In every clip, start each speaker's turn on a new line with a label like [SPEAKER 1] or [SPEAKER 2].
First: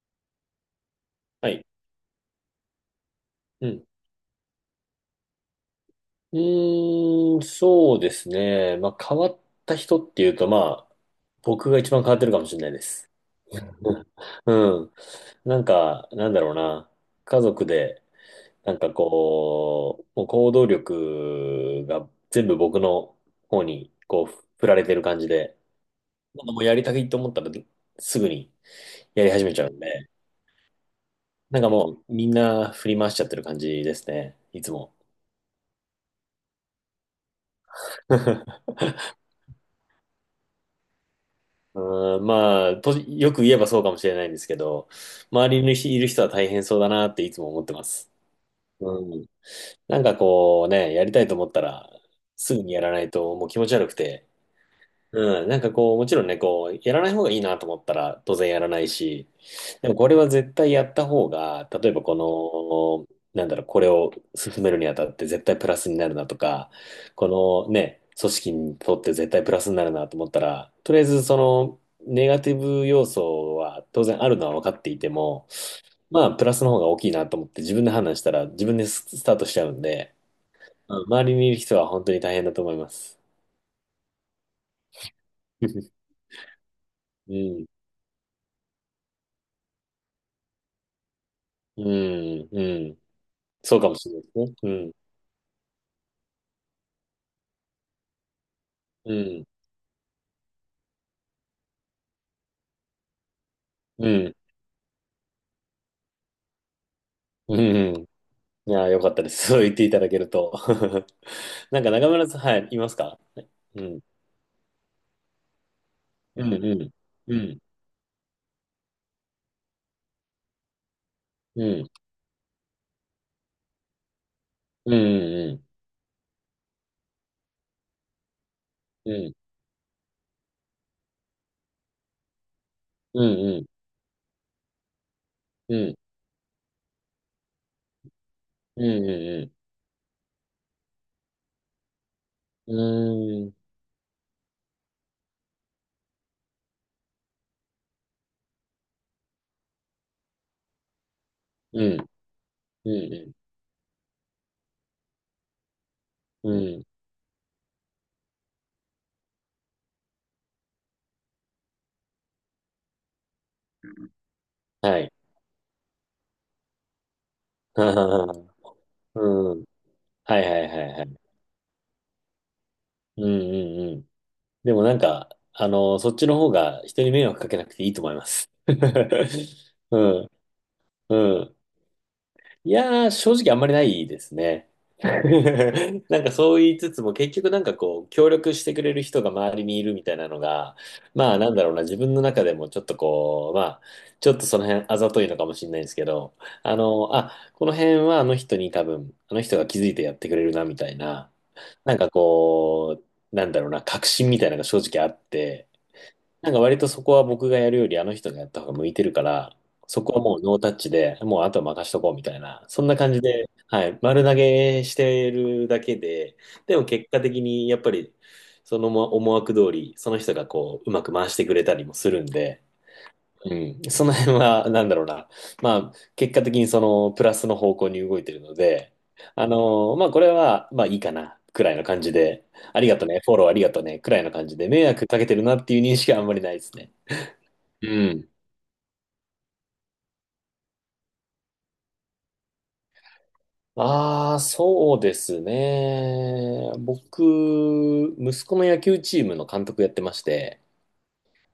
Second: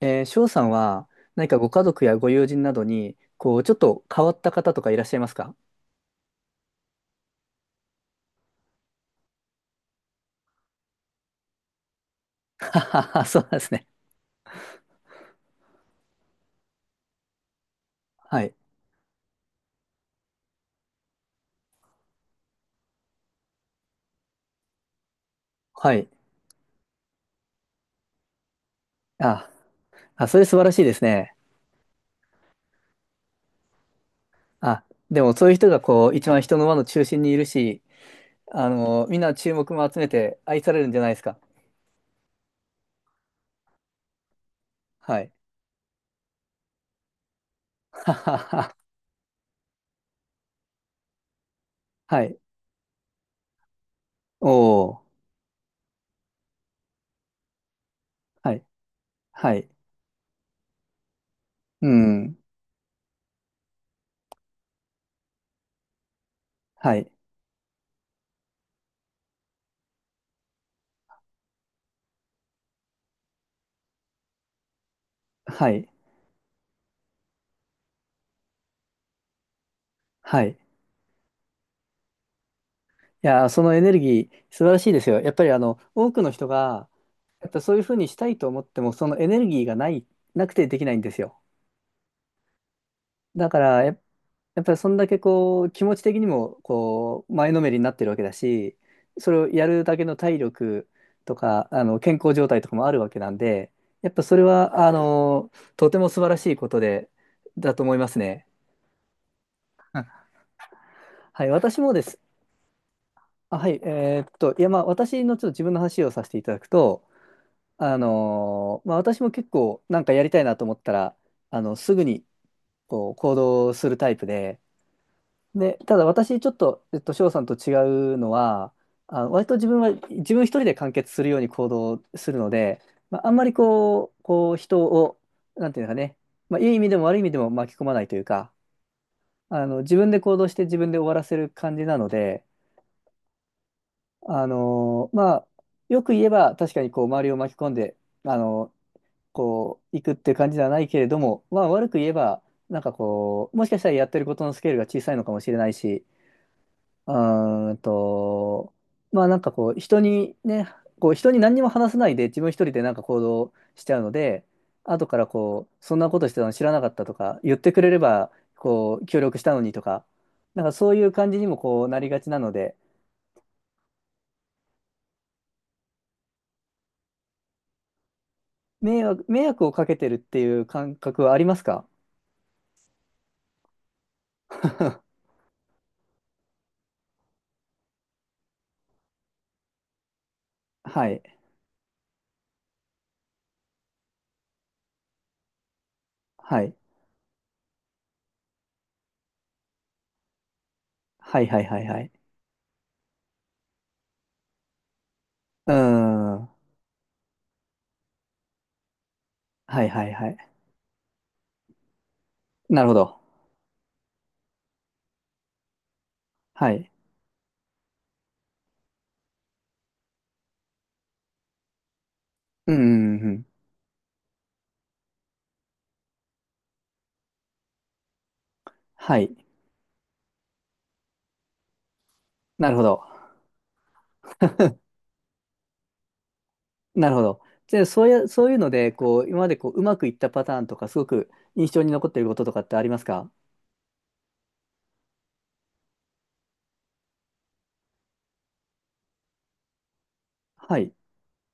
[SPEAKER 1] 翔さんは何
[SPEAKER 2] は
[SPEAKER 1] か
[SPEAKER 2] い。
[SPEAKER 1] ご家族やご友人などに、
[SPEAKER 2] う
[SPEAKER 1] ちょっ
[SPEAKER 2] ん。
[SPEAKER 1] と変わった方とかいらっしゃいますか？
[SPEAKER 2] うーん、そうですね。まあ、変わった人っていうと、まあ、僕が一番変わってるかもしれない
[SPEAKER 1] あ
[SPEAKER 2] で
[SPEAKER 1] は
[SPEAKER 2] す。
[SPEAKER 1] は そうなんですね。
[SPEAKER 2] うん。うんなんか、なんだろうな。家族で、
[SPEAKER 1] はい。
[SPEAKER 2] なんかこう、もう行動力が全部僕の方に、こう、振られてる感じで、
[SPEAKER 1] はい。
[SPEAKER 2] なんかもうやりたいと思ったら、すぐにやり始
[SPEAKER 1] あ、
[SPEAKER 2] めちゃうんで、
[SPEAKER 1] あ、それ素晴らしいですね。
[SPEAKER 2] なんかもう、みんな振り回しちゃってる感じですね。いつ
[SPEAKER 1] あ、
[SPEAKER 2] も。
[SPEAKER 1] でもそういう人がこう、一番人の輪の中心にいるし、みんな注目も集めて愛されるんじゃないですか？
[SPEAKER 2] うん、まあ、と、よく言えばそうかもしれないんですけど、
[SPEAKER 1] はい。
[SPEAKER 2] 周りにいる人は大変そうだなっていつも思ってま す。
[SPEAKER 1] ははは。
[SPEAKER 2] うん。なんかこうね、やりたいと思ったら、
[SPEAKER 1] はい。
[SPEAKER 2] すぐにやらないともう気持ち悪くて、
[SPEAKER 1] おー。
[SPEAKER 2] うん、なんかこう、もちろんね、こう、やらない方がいいなと思ったら当然
[SPEAKER 1] は
[SPEAKER 2] や
[SPEAKER 1] い。
[SPEAKER 2] らないし、
[SPEAKER 1] はい。
[SPEAKER 2] でもこれは絶対やった方が、
[SPEAKER 1] う
[SPEAKER 2] 例えばこ
[SPEAKER 1] ん。
[SPEAKER 2] の、なんだろう、これを進めるにあたって絶対プラスになるなとか、
[SPEAKER 1] はい。
[SPEAKER 2] このね、組織にとって絶対プラスになるなと思ったら、とりあえずその、ネガティブ要素は当然あるのは分かっていても、
[SPEAKER 1] はい。
[SPEAKER 2] まあ、プラスの方が大きいなと思って自分で判断したら自分でススタートしちゃうんで、
[SPEAKER 1] はい。い
[SPEAKER 2] うん周りにいる人は本当に大変だと思います。
[SPEAKER 1] やー、そのエネルギー素晴らしいですよ。やっぱりあの、多くの人が、
[SPEAKER 2] う
[SPEAKER 1] やっぱ
[SPEAKER 2] ん。
[SPEAKER 1] そういうふうにしたいと思っても、そのエネルギーがない、なくてできないんですよ。
[SPEAKER 2] うん。うん。
[SPEAKER 1] だか
[SPEAKER 2] そう
[SPEAKER 1] ら、
[SPEAKER 2] かもしれないですね。
[SPEAKER 1] やっ
[SPEAKER 2] う
[SPEAKER 1] ぱりそ
[SPEAKER 2] ん。
[SPEAKER 1] んだけこう、気持ち的にも、こう、前のめりになってるわけだし、
[SPEAKER 2] う
[SPEAKER 1] それ
[SPEAKER 2] ん。
[SPEAKER 1] をやるだけの体力とか、健康状態とかもあるわけなんで、
[SPEAKER 2] う
[SPEAKER 1] やっぱそ
[SPEAKER 2] ん。
[SPEAKER 1] れは、とても素晴らしいことで、
[SPEAKER 2] う
[SPEAKER 1] だと思い
[SPEAKER 2] ん。
[SPEAKER 1] ますね。
[SPEAKER 2] いやー、よかったです。そう言っていただけると。
[SPEAKER 1] はい、私
[SPEAKER 2] なんか
[SPEAKER 1] もで
[SPEAKER 2] 中
[SPEAKER 1] す。
[SPEAKER 2] 村さん、はい、いますか？
[SPEAKER 1] あ、はい、
[SPEAKER 2] うん。
[SPEAKER 1] いや、まあ、私のちょっと自分の話をさせてい
[SPEAKER 2] う
[SPEAKER 1] た
[SPEAKER 2] ん。う
[SPEAKER 1] だく
[SPEAKER 2] ん。
[SPEAKER 1] と、
[SPEAKER 2] うん。
[SPEAKER 1] まあ、私も結構なんかやりたいなと思ったら、
[SPEAKER 2] うん。
[SPEAKER 1] すぐに、こう行動するタイプで、
[SPEAKER 2] うん。うん。
[SPEAKER 1] で、ただ私ちょっと、翔さんと違うのは、
[SPEAKER 2] う
[SPEAKER 1] あ、
[SPEAKER 2] ん。
[SPEAKER 1] 割と自分は自分一人で完結するように行動するので、ま
[SPEAKER 2] う
[SPEAKER 1] あ、あんまり
[SPEAKER 2] ん。
[SPEAKER 1] こう、人を、なん
[SPEAKER 2] う
[SPEAKER 1] ていうのか
[SPEAKER 2] ん。
[SPEAKER 1] ね、まあ、いい意味でも悪い意味でも巻き込まないというか、
[SPEAKER 2] うん。うん。
[SPEAKER 1] 自分で行動して自分で終わらせる感じなので、
[SPEAKER 2] うん。うん。
[SPEAKER 1] あのまあ、よく言えば確かにこう周りを巻き込んで、あのこう、行くって感じではないけれども、まあ悪く言えば、なん
[SPEAKER 2] う
[SPEAKER 1] か
[SPEAKER 2] ん。
[SPEAKER 1] こう、もしかしたらやってることのスケールが小さいのかもしれないし、
[SPEAKER 2] うん。
[SPEAKER 1] うーんと、まあなんかこう、人にね、こう、人に何にも話さないで自分一人でなんか行動しちゃうので、
[SPEAKER 2] は
[SPEAKER 1] 後
[SPEAKER 2] い。
[SPEAKER 1] からこう、そんなことしてたの知らなかったとか、言ってくれれば、
[SPEAKER 2] う
[SPEAKER 1] こう、協力した
[SPEAKER 2] ん。
[SPEAKER 1] のにとか、
[SPEAKER 2] はいは
[SPEAKER 1] なん
[SPEAKER 2] い
[SPEAKER 1] か
[SPEAKER 2] はい
[SPEAKER 1] そう
[SPEAKER 2] は
[SPEAKER 1] いう
[SPEAKER 2] い。
[SPEAKER 1] 感じにもこうなりがちなので、
[SPEAKER 2] うんうんうん。でもなんか、あの、そっちの方が人に迷惑かけなくていいと思います。
[SPEAKER 1] 迷惑をか け
[SPEAKER 2] う
[SPEAKER 1] てるっ
[SPEAKER 2] ん。
[SPEAKER 1] ていう感
[SPEAKER 2] う
[SPEAKER 1] 覚はありま
[SPEAKER 2] ん。
[SPEAKER 1] すか？
[SPEAKER 2] いやー、正直あんまりないですね。なんかそう言いつつも結局なんかこう協力してくれる人が周りにいるみたいなのが
[SPEAKER 1] はい。
[SPEAKER 2] まあなんだろうな、自分の中でもちょっとこうまあちょっとその辺あざといのかもしれないですけど、
[SPEAKER 1] はい。
[SPEAKER 2] この辺はあの人に多分あの人が気づいてやってくれるなみたいな、
[SPEAKER 1] はいはいはい
[SPEAKER 2] なん
[SPEAKER 1] はい。
[SPEAKER 2] かこう、なんだろうな、確信みたいなのが正直あって、
[SPEAKER 1] うーん。
[SPEAKER 2] なんか割とそこは僕がやるよりあの人がやった方が向いてるから、
[SPEAKER 1] はい
[SPEAKER 2] そ
[SPEAKER 1] はい
[SPEAKER 2] こは
[SPEAKER 1] はい。
[SPEAKER 2] もうノータッチで、もうあとは任しとこうみたいな、
[SPEAKER 1] な
[SPEAKER 2] そん
[SPEAKER 1] るほ
[SPEAKER 2] な感
[SPEAKER 1] ど。
[SPEAKER 2] じで、はい、丸投げしてるだけで、
[SPEAKER 1] は
[SPEAKER 2] でも
[SPEAKER 1] い。
[SPEAKER 2] 結果的にやっぱりその思思惑通り、その人がこう、うまく回してくれたりもするんで、
[SPEAKER 1] うんうんうん。
[SPEAKER 2] うん、その辺はなんだろうな、まあ結果的にそのプラスの方向に動いてるので、
[SPEAKER 1] はい。
[SPEAKER 2] あのまあこれはまあいいかな、くらいの感じで、
[SPEAKER 1] なる
[SPEAKER 2] あ
[SPEAKER 1] ほ
[SPEAKER 2] りが
[SPEAKER 1] ど。
[SPEAKER 2] とね、フォローありがとね、くらいの感じで、迷惑かけてるなっていう認識はあんまりないですね。
[SPEAKER 1] なるほど。で、
[SPEAKER 2] うん。
[SPEAKER 1] そういうので、こう、今までこう、うまくいったパターンとか、すごく印象に残っていることとかってありますか？
[SPEAKER 2] ああ、そうですね。僕、息子の野球チームの監督やってまして、
[SPEAKER 1] はい。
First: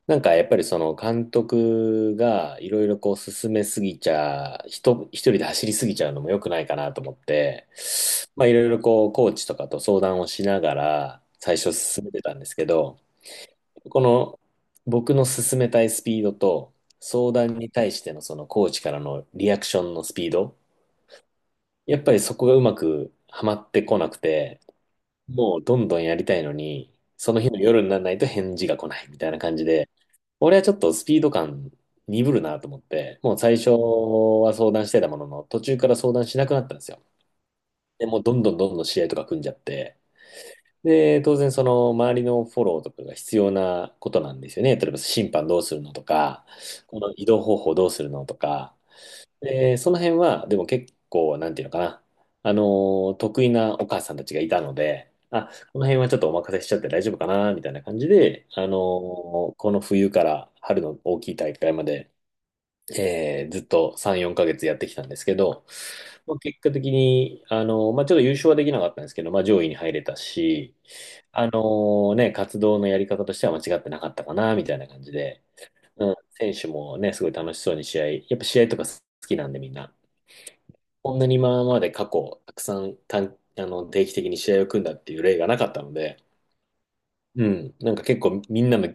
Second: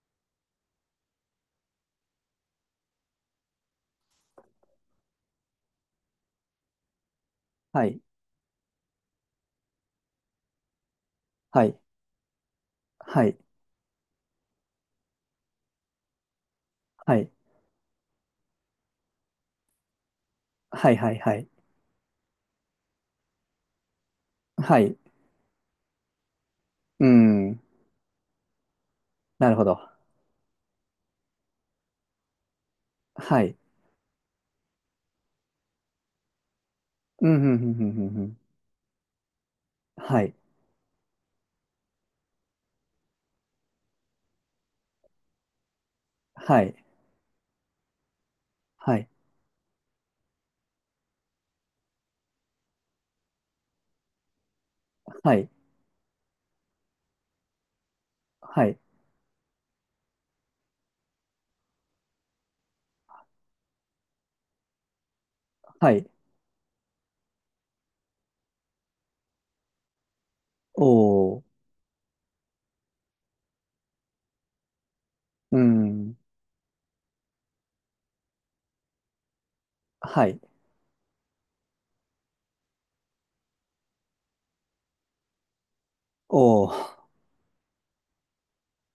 [SPEAKER 2] なんかやっぱりその監督がいろいろこう進めすぎちゃ、人、一人で走りすぎちゃうのも良くないかなと思って、
[SPEAKER 1] はい。
[SPEAKER 2] まあいろいろこうコーチとかと相談をしながら最
[SPEAKER 1] は
[SPEAKER 2] 初
[SPEAKER 1] い。
[SPEAKER 2] 進めてたんですけど、
[SPEAKER 1] はい。
[SPEAKER 2] この僕の進めたいスピードと
[SPEAKER 1] はい。
[SPEAKER 2] 相談に対してのそのコーチからのリアクションのスピード、
[SPEAKER 1] はいはいはい。
[SPEAKER 2] やっぱりそこがうまくはまってこなくて、
[SPEAKER 1] はい。
[SPEAKER 2] もうどんどんやりたいのに、
[SPEAKER 1] う
[SPEAKER 2] その日
[SPEAKER 1] ん。
[SPEAKER 2] の夜にならないと返事が来ないみたいな
[SPEAKER 1] なる
[SPEAKER 2] 感
[SPEAKER 1] ほ
[SPEAKER 2] じ
[SPEAKER 1] ど。
[SPEAKER 2] で、俺はちょっとスピード感鈍るなと思って、もう
[SPEAKER 1] はい。
[SPEAKER 2] 最初は相談してたものの、途中から相談しなくなったんですよ。
[SPEAKER 1] うん、うん、うん、うん、う
[SPEAKER 2] で、
[SPEAKER 1] ん
[SPEAKER 2] も
[SPEAKER 1] う
[SPEAKER 2] うど
[SPEAKER 1] ん。
[SPEAKER 2] んどんどんどん試合とか組んじゃって、
[SPEAKER 1] はい。
[SPEAKER 2] で、当然その周りのフォローとかが必要なことなんですよね。例えば審判どうするのとか、
[SPEAKER 1] はい。
[SPEAKER 2] この移動方法どうするのとか、
[SPEAKER 1] はい。
[SPEAKER 2] で、その辺は、でも結構、なんていうのかな。あの得意なお母さんたちがいたので、
[SPEAKER 1] はい。
[SPEAKER 2] あ、この辺はちょっとお任せしちゃって大丈夫かな、みたいな感じで、
[SPEAKER 1] はい。
[SPEAKER 2] この冬から春の大きい大会まで、ずっと3、4ヶ月やってきたんですけど、
[SPEAKER 1] はい。
[SPEAKER 2] まあ、結果的に、まあ、ちょっと優勝はできなかったんですけど、まあ、上位に入れたし、
[SPEAKER 1] おー。
[SPEAKER 2] あのね、活動のやり方としては間違ってなかったかな、みたいな感じで、
[SPEAKER 1] うんうんう
[SPEAKER 2] うん、
[SPEAKER 1] ん
[SPEAKER 2] 選手もね、すごい楽しそうに試合、やっぱ試合とか好きなんでみんな、
[SPEAKER 1] はい。
[SPEAKER 2] こんなに今まで過去、たくさん短あの定期的に試合を組んだっていう例がなかったので、
[SPEAKER 1] おー。
[SPEAKER 2] うん、なんか結構みんなの、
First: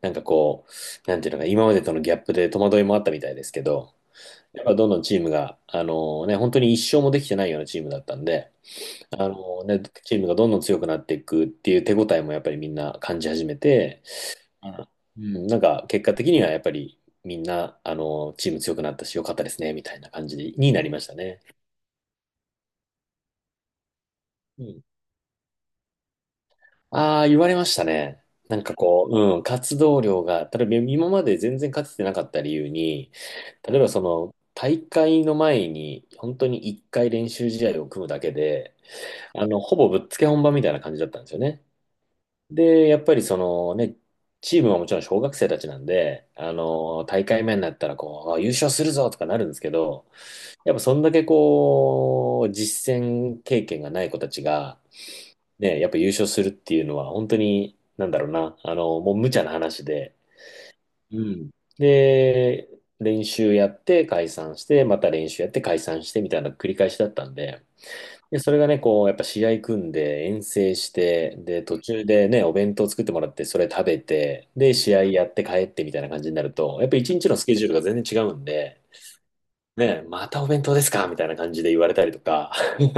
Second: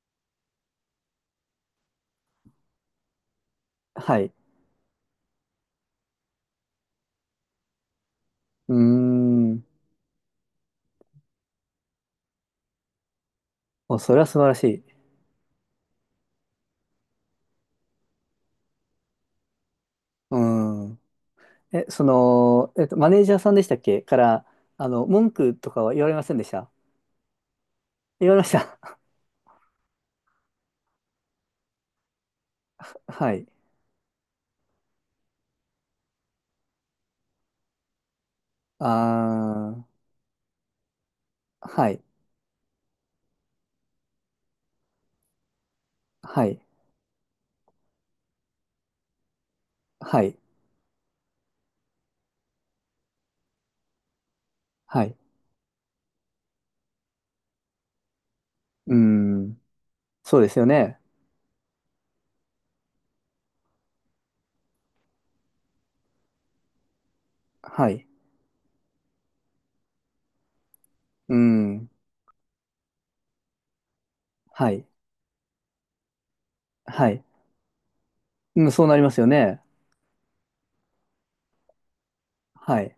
[SPEAKER 2] なんかこう、なんていうのか、今までとのギャップで戸惑いもあったみたいですけど、
[SPEAKER 1] はい。
[SPEAKER 2] やっぱどんどんチームが、あのね、本当に一勝もできてないようなチームだったんで、
[SPEAKER 1] うー
[SPEAKER 2] あの
[SPEAKER 1] ん。
[SPEAKER 2] ね、チームがどんどん強くなっていくっていう手応えもやっぱりみんな感じ始め
[SPEAKER 1] お、
[SPEAKER 2] て、
[SPEAKER 1] それは素晴らしい。
[SPEAKER 2] あうん、なんか結果的にはやっぱりみんな、あの、チーム強くなったし、良かったですね、みたいな感
[SPEAKER 1] う
[SPEAKER 2] じになりま
[SPEAKER 1] ん。
[SPEAKER 2] したね。
[SPEAKER 1] え、その、マネージャーさんでしたっけから、
[SPEAKER 2] うん。
[SPEAKER 1] 文句とかは言われませんでした？
[SPEAKER 2] ああ、言われましたね。
[SPEAKER 1] 言われまし
[SPEAKER 2] なんか
[SPEAKER 1] た。
[SPEAKER 2] こう、うん、活動量が、例えば今まで全然勝ててなかった理由 に、
[SPEAKER 1] はい。
[SPEAKER 2] 例えばその、大会の前に、本当に一回練習試合を組むだけで、
[SPEAKER 1] あ
[SPEAKER 2] あの、ほ
[SPEAKER 1] ー、
[SPEAKER 2] ぼぶっつけ本番みたいな感じだったんですよね。
[SPEAKER 1] はい。
[SPEAKER 2] で、やっぱりそのね、チームはもちろん小学生たちなんで、
[SPEAKER 1] は
[SPEAKER 2] あ
[SPEAKER 1] い。
[SPEAKER 2] の、大会目になったらこう、あ優勝するぞとかなるんですけど、
[SPEAKER 1] はい。
[SPEAKER 2] やっぱそんだけこう、実践経験がない子たちが、
[SPEAKER 1] はい。
[SPEAKER 2] ね、やっぱ優勝するっていうのは本当に、なんだろうな、あ
[SPEAKER 1] う
[SPEAKER 2] の、もう無茶な
[SPEAKER 1] ん。
[SPEAKER 2] 話で、
[SPEAKER 1] そうですよね。
[SPEAKER 2] うん。で、練習やって解散して、また練習やって解散してみたいな繰り返しだったんで、
[SPEAKER 1] はい。
[SPEAKER 2] で、それがね、こう、やっぱ試合組んで遠征し
[SPEAKER 1] う
[SPEAKER 2] て、で、途
[SPEAKER 1] ん。
[SPEAKER 2] 中でね、お弁当作ってもらって、それ食べて、
[SPEAKER 1] は
[SPEAKER 2] で、
[SPEAKER 1] い。
[SPEAKER 2] 試合やって帰ってみたいな感じになると、やっぱ
[SPEAKER 1] は
[SPEAKER 2] 一
[SPEAKER 1] い。
[SPEAKER 2] 日のスケジュールが全然違うん
[SPEAKER 1] うん、
[SPEAKER 2] で、
[SPEAKER 1] そうなりますよね。
[SPEAKER 2] ね、またお弁当ですかみたいな感じで言われたりとか、
[SPEAKER 1] はい。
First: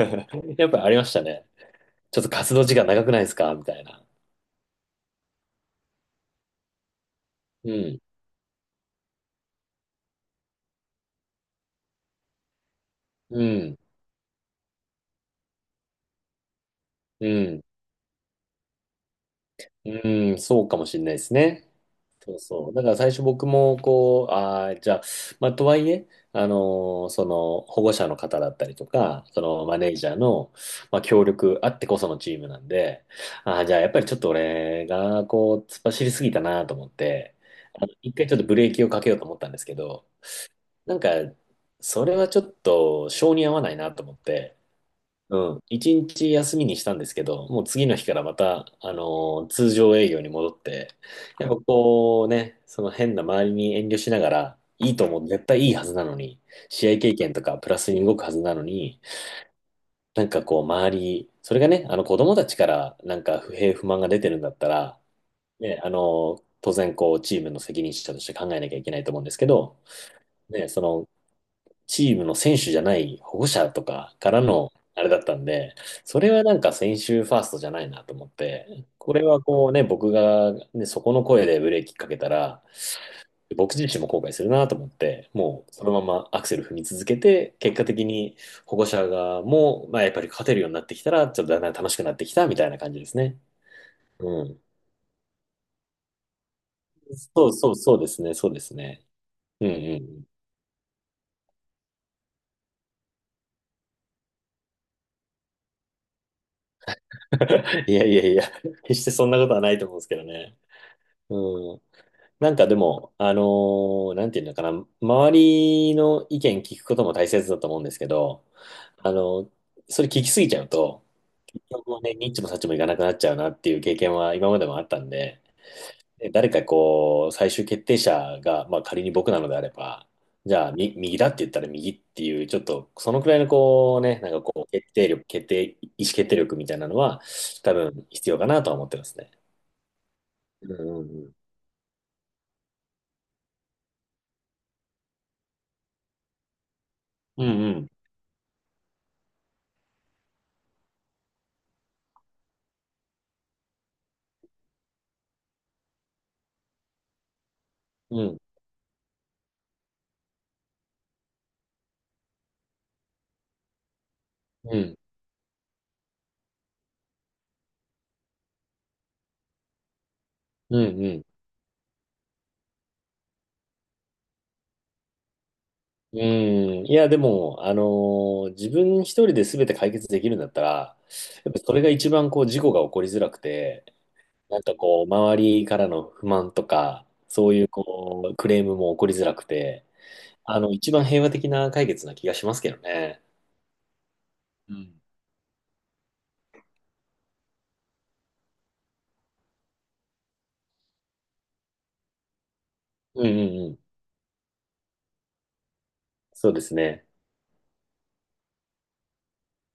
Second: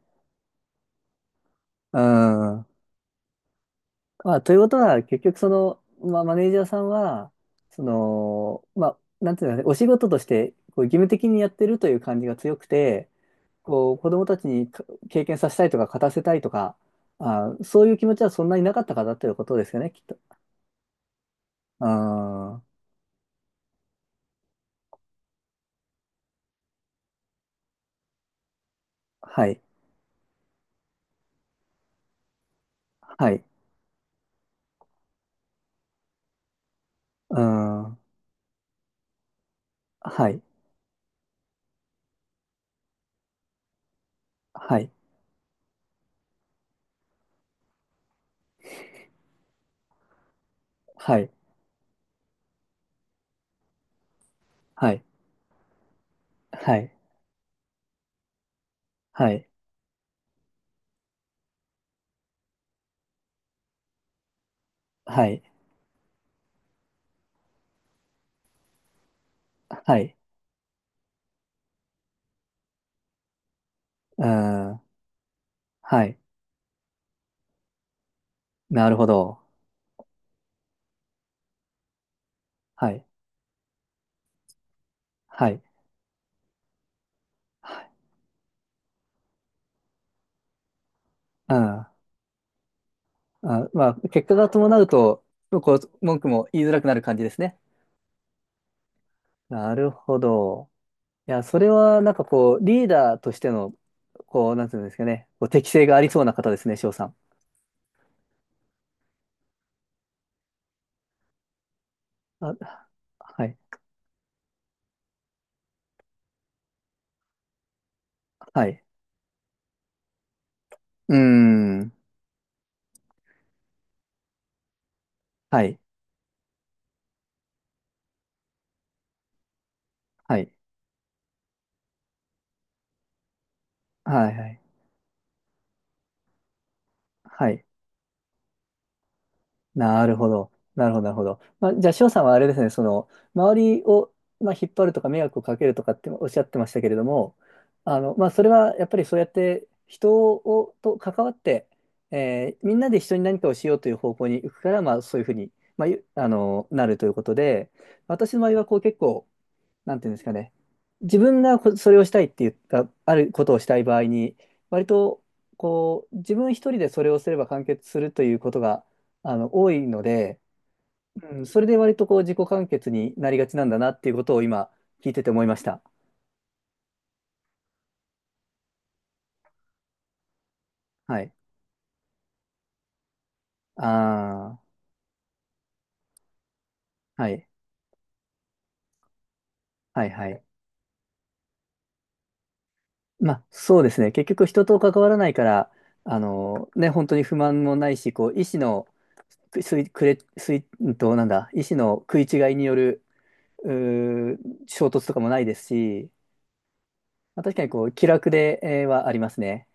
[SPEAKER 2] やっぱありましたね。
[SPEAKER 1] う
[SPEAKER 2] ちょっと活動
[SPEAKER 1] ん。
[SPEAKER 2] 時間長くないですかみたいな。
[SPEAKER 1] まあ、ということは、結局、その、まあ、マネージャーさんは、
[SPEAKER 2] う
[SPEAKER 1] そ
[SPEAKER 2] ん、
[SPEAKER 1] の、まあ、なんていうのかね、お仕事として、こう義務的にやってるという感じが強くて、
[SPEAKER 2] うん、
[SPEAKER 1] こう、子供たちにか経験させたいとか、勝たせたいとか、
[SPEAKER 2] う
[SPEAKER 1] あ
[SPEAKER 2] ん、
[SPEAKER 1] ー、そういう気持ちはそんなになかったからということですよね、きっと。
[SPEAKER 2] うん、そうかもしれないですね。
[SPEAKER 1] うー
[SPEAKER 2] そう
[SPEAKER 1] ん。
[SPEAKER 2] そう。だから最初僕も、こう、ああ、じゃあ、まあ、とはいえ、その、保護者の方だったりとか、そ
[SPEAKER 1] はい。
[SPEAKER 2] の、マネージャーの、まあ、協力あってこそのチームなんで、
[SPEAKER 1] はい。
[SPEAKER 2] ああ、じゃあ、やっぱりちょっと俺が、こう、突っ走りすぎたなと思っ
[SPEAKER 1] う
[SPEAKER 2] て、
[SPEAKER 1] ー
[SPEAKER 2] あの
[SPEAKER 1] ん。
[SPEAKER 2] 一回ちょっとブレーキをかけようと思ったんですけど、
[SPEAKER 1] はい。
[SPEAKER 2] なんか、それはちょっと、性に合わないなと思って、
[SPEAKER 1] はい。
[SPEAKER 2] うん。一日休みにしたんですけど、もう次の日からまた、通常営業に戻って、
[SPEAKER 1] はい。
[SPEAKER 2] やっぱこうね、その変な周りに遠慮しながら、い
[SPEAKER 1] は
[SPEAKER 2] い
[SPEAKER 1] い。
[SPEAKER 2] と思う、絶対いいはずなのに、
[SPEAKER 1] はい。
[SPEAKER 2] 試合経験とかプラスに動くはずなのに、
[SPEAKER 1] はい。
[SPEAKER 2] なんかこう周り、それがね、あの子供たちからなんか不平不満が出てるんだったら、
[SPEAKER 1] はい。
[SPEAKER 2] ね、当然こうチームの責任者として考えなきゃいけないと思うんですけど、
[SPEAKER 1] はい。
[SPEAKER 2] ね、そのチームの選手じゃない保護者とか
[SPEAKER 1] う
[SPEAKER 2] から
[SPEAKER 1] ー
[SPEAKER 2] の
[SPEAKER 1] ん。
[SPEAKER 2] あれだったんで、
[SPEAKER 1] はい。
[SPEAKER 2] それはなんか選手ファーストじゃないなと思って、
[SPEAKER 1] なるほ
[SPEAKER 2] これ
[SPEAKER 1] ど。
[SPEAKER 2] はこうね、僕が、ね、そこの声でブレーキかけたら、
[SPEAKER 1] はい。
[SPEAKER 2] 僕自身も後悔するなと思って、
[SPEAKER 1] はい。
[SPEAKER 2] もうそのままアクセル踏み続けて、
[SPEAKER 1] は
[SPEAKER 2] 結果
[SPEAKER 1] い。
[SPEAKER 2] 的に保護者がもう、まあ、やっぱり勝てるようになってきたら、ちょっと
[SPEAKER 1] う
[SPEAKER 2] だんだん
[SPEAKER 1] ん。
[SPEAKER 2] 楽しくなってきたみたいな感じですね。
[SPEAKER 1] あ、まあ、結果
[SPEAKER 2] う
[SPEAKER 1] が
[SPEAKER 2] ん。
[SPEAKER 1] 伴うと、こう、文句も言いづらくなる感じです
[SPEAKER 2] そう
[SPEAKER 1] ね。
[SPEAKER 2] そうそうですね、そうですね。うん
[SPEAKER 1] なる
[SPEAKER 2] う
[SPEAKER 1] ほ
[SPEAKER 2] ん。
[SPEAKER 1] ど。いや、それはなんかこう、リーダーとしての、こう、なんていうんですかね、こう適性がありそうな方ですね、翔さん。
[SPEAKER 2] いやいやいや、決してそんなことはないと思うんですけどね。うん。なん
[SPEAKER 1] あ、
[SPEAKER 2] かでも、
[SPEAKER 1] はい、
[SPEAKER 2] なんていうのかな、周りの意見聞くことも大切だと思うんですけど、
[SPEAKER 1] はい。
[SPEAKER 2] あのそれ聞きすぎちゃうと、
[SPEAKER 1] うー
[SPEAKER 2] 結
[SPEAKER 1] ん。
[SPEAKER 2] 局ね、ニッチもサッチもいかなくなっちゃうなっていう経験は今までもあったんで、
[SPEAKER 1] はい、
[SPEAKER 2] で誰かこう、最終決定者が、まあ仮に僕なのであれば、
[SPEAKER 1] はい、
[SPEAKER 2] じゃあ、み、右だって言ったら右っていう、ちょっと、そのくらいのこうね、
[SPEAKER 1] は
[SPEAKER 2] なん
[SPEAKER 1] い、
[SPEAKER 2] か
[SPEAKER 1] はい、
[SPEAKER 2] こう、決定力、決定、意思決定力みたいなのは、
[SPEAKER 1] はい。
[SPEAKER 2] 多分必要かなとは思ってますね。
[SPEAKER 1] なるほど。
[SPEAKER 2] う
[SPEAKER 1] なるほど、なるほ
[SPEAKER 2] ん
[SPEAKER 1] ど。まあ、じゃあ、翔さんはあれですね、その、周りを、まあ、引っ張るとか、迷惑をかけるとかっておっしゃってましたけれども、
[SPEAKER 2] うんうん。
[SPEAKER 1] まあ、それはやっぱりそうやってと関わって、えーみんなで一緒に何かをしようという方向に行くから、まあ、そういうふうに、まあ、なるということで、
[SPEAKER 2] うんうん。う
[SPEAKER 1] 私
[SPEAKER 2] ん。
[SPEAKER 1] の場合は、こう、結構、なんていうんですかね、自分がこそれをしたいって言った、あることをしたい場合に、
[SPEAKER 2] う
[SPEAKER 1] 割
[SPEAKER 2] ん
[SPEAKER 1] と、こう、自分一人でそれをすれば完結するということが、多いので、
[SPEAKER 2] うんうん。
[SPEAKER 1] うん、それで割とこう、自己完結になりがちなんだなっていうことを今、聞いてて思いました。
[SPEAKER 2] うん。いや、でも、自分一人で全て解決できるんだったら、
[SPEAKER 1] はい。
[SPEAKER 2] やっぱそれが一番こう事故が起こりづらくて、
[SPEAKER 1] あ
[SPEAKER 2] なんかこう、周りからの不満とか、
[SPEAKER 1] あ、はい。
[SPEAKER 2] そういうこう、クレームも起こりづらくて、
[SPEAKER 1] はい、はい。
[SPEAKER 2] あの、一番平和的な解決な気がしますけどね。
[SPEAKER 1] まあ、そうですね。結局、人
[SPEAKER 2] う
[SPEAKER 1] と関
[SPEAKER 2] ん。
[SPEAKER 1] わらないから、ね、本当に不満もないし、こう、意思の、くすい、くれ、すい、うんと、なんだ、意思の食い違いによる、
[SPEAKER 2] うんうん
[SPEAKER 1] う
[SPEAKER 2] うん。
[SPEAKER 1] ー衝突とかもないですし、
[SPEAKER 2] そうですね。
[SPEAKER 1] まあ、確かにこう気楽ではありますね。